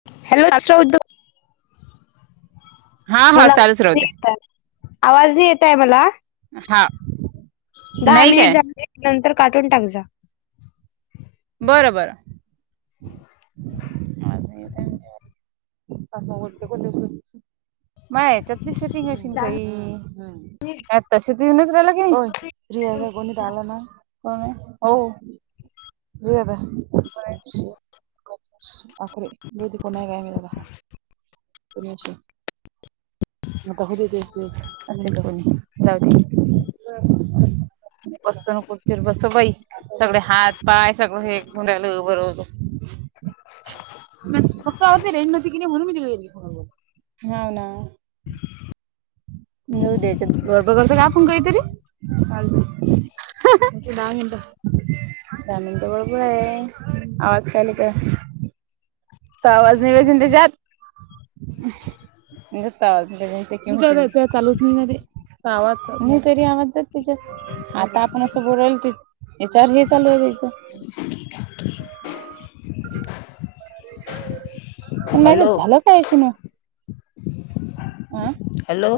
[inaudible] हा हा चालूच राहू दे आवाज नाही येतय मला हा दहा नाही मिनिट काय झाले नंतर कार्टून टाक जा. बर बर. पाच मिनिट बोलून कट करून द्याच. माया याच्यातली सेटिंग अशीन बाई त्यात तसंच, येऊन राहिलं कनी एक मिनिट झाल ना. को हो बता [unintelligible] [unintelligible] तुमीच या, आता होवू दे की एक दिवस आणखीन एकदा करून बघुया, चालतय की [inaudible] बसताना ना खुर्चीवर बसू बाई! सगळे हात पाय सगळं हे धरून राहीलं बर होत. [unintelligible] नाही म्हणून मी तिकडे गेली होती हा ना निवू द्यायचंत बघालतो आपण काय तरी दहा मिनिट. दहा मिनट बरोबर आहे. आवाज कमी कर आवाज नाही येत असेल त्याच्यात चालूच नाही व्हईना ते मी तरी आवाज तिच्यात [unintelligible] आता आपण असं बोलायली तर याच्यावर हे चालू हाय यांचं. हो [inaudible] पण माझ्यात हॅलो झालं काय आयशीन? अ हॅलो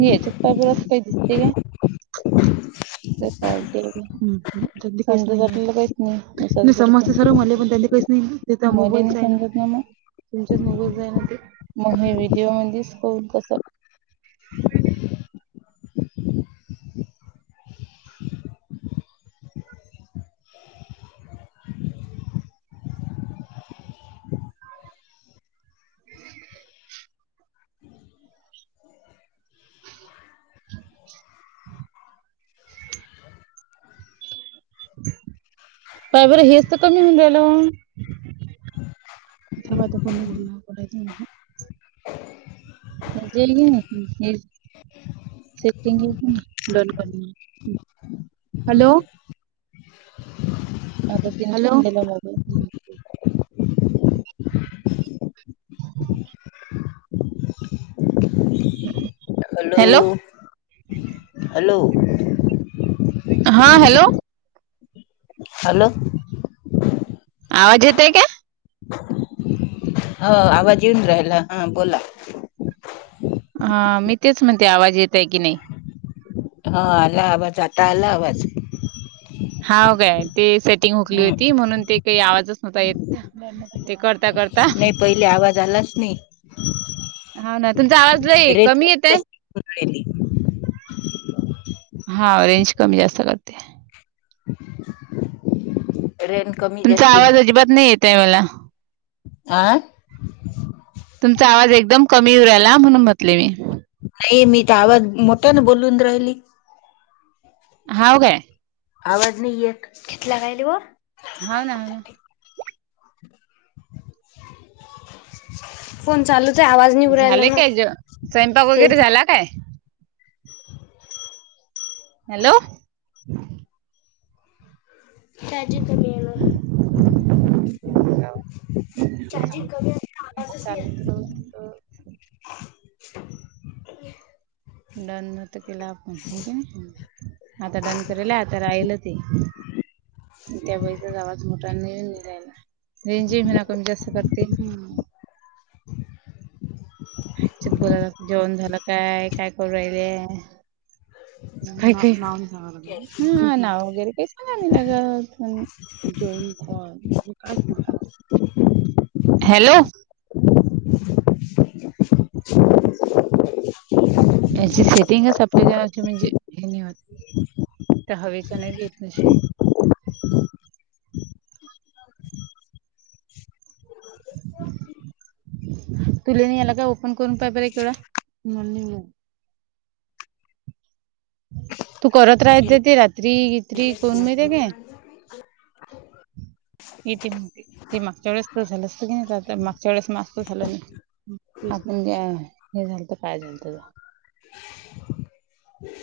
हे चपाकळी सारख काय दिसतय का? काहीच नाही समजते सर्व म्हले पण त्यां काहीच नाही तिथ मोबाईलन समजत ना मग तुमच्या मोबाईललाच जायना ते मग हे व्हिडिओ म्हणजेच करून कस [unintelligible] ह. पाय बरं हेच तर कमी होऊन रहायच. जवा तो पण गोल ना काय नाही म्हणला. मग जेवली नसशील नीट हॅलो. हॅलो. ह [inaudible] हम् [inaudible] हॅलो.. [inaudible] हॅलो... हा हॅलो! हॅलो! आवाज येतय काय? ह आवाज येऊन राहिला हा बोला हा मी तेच म्हणते आवाज येतय की नाही हा आला आवाज आता आला आवाज आहे. [inaudible] हा काय ते सेटिंग हुकली होती म्हणून ते काही आवाजच नव्हता येत ते कर नाही पहिले आवाज आलाच नाही हा ना तुमचा आवाज नाही रेंज कमी येतय जास्त होऊन राहिली हा रेंज कमी जास्त लागते. रेंज कमी तुमचा जास्ती आवाज अजिबात नाही येत आहे मला आं तुमचा आवाज एकदम कमी येवू राहीला, म्हणून म्हटले मी मोठ्यान बोलून राहिली. हाव काय? आवाज नाही येत किथला राहिलेवो हा ना ह ना फोन चालू झाले काय ज स्वयंपाक वगैरे झाला काय? हॅलो! ! [unintelligible] कमी येण चार्जिंग कमी अस आवाजच ये चालू ना डन तर केला आपण की नाही आता डन करेला आता राहिल ते त्या वेळीचाच आवाज मोठा नाही निघायला रिमझिम [unintelligible] जास्त करते बोलायला जेवण झालं काय काय करून राहीले नाव वगैरे काही सांगाय नाही लागत. जॉईन अ असतील तेव्हा हॅलो! ! [unintelligible] याची सेटिंगच आपल्या जणाची म्हणजे हेत त्या हवेच्या नाही येत निशी [inaudible] तुलानी याला काय ओपन करून पाहि बरे तेवढं मला नाही येत [inaudible] तू करत राहते ते रात्री इत्री कोण मिळते ते ते ते मागच्या वेळेस तर झालं असत की नाही मागच्या वेळेस मात्र झालं नाही आपण हे झालत काय झालत [inaudible]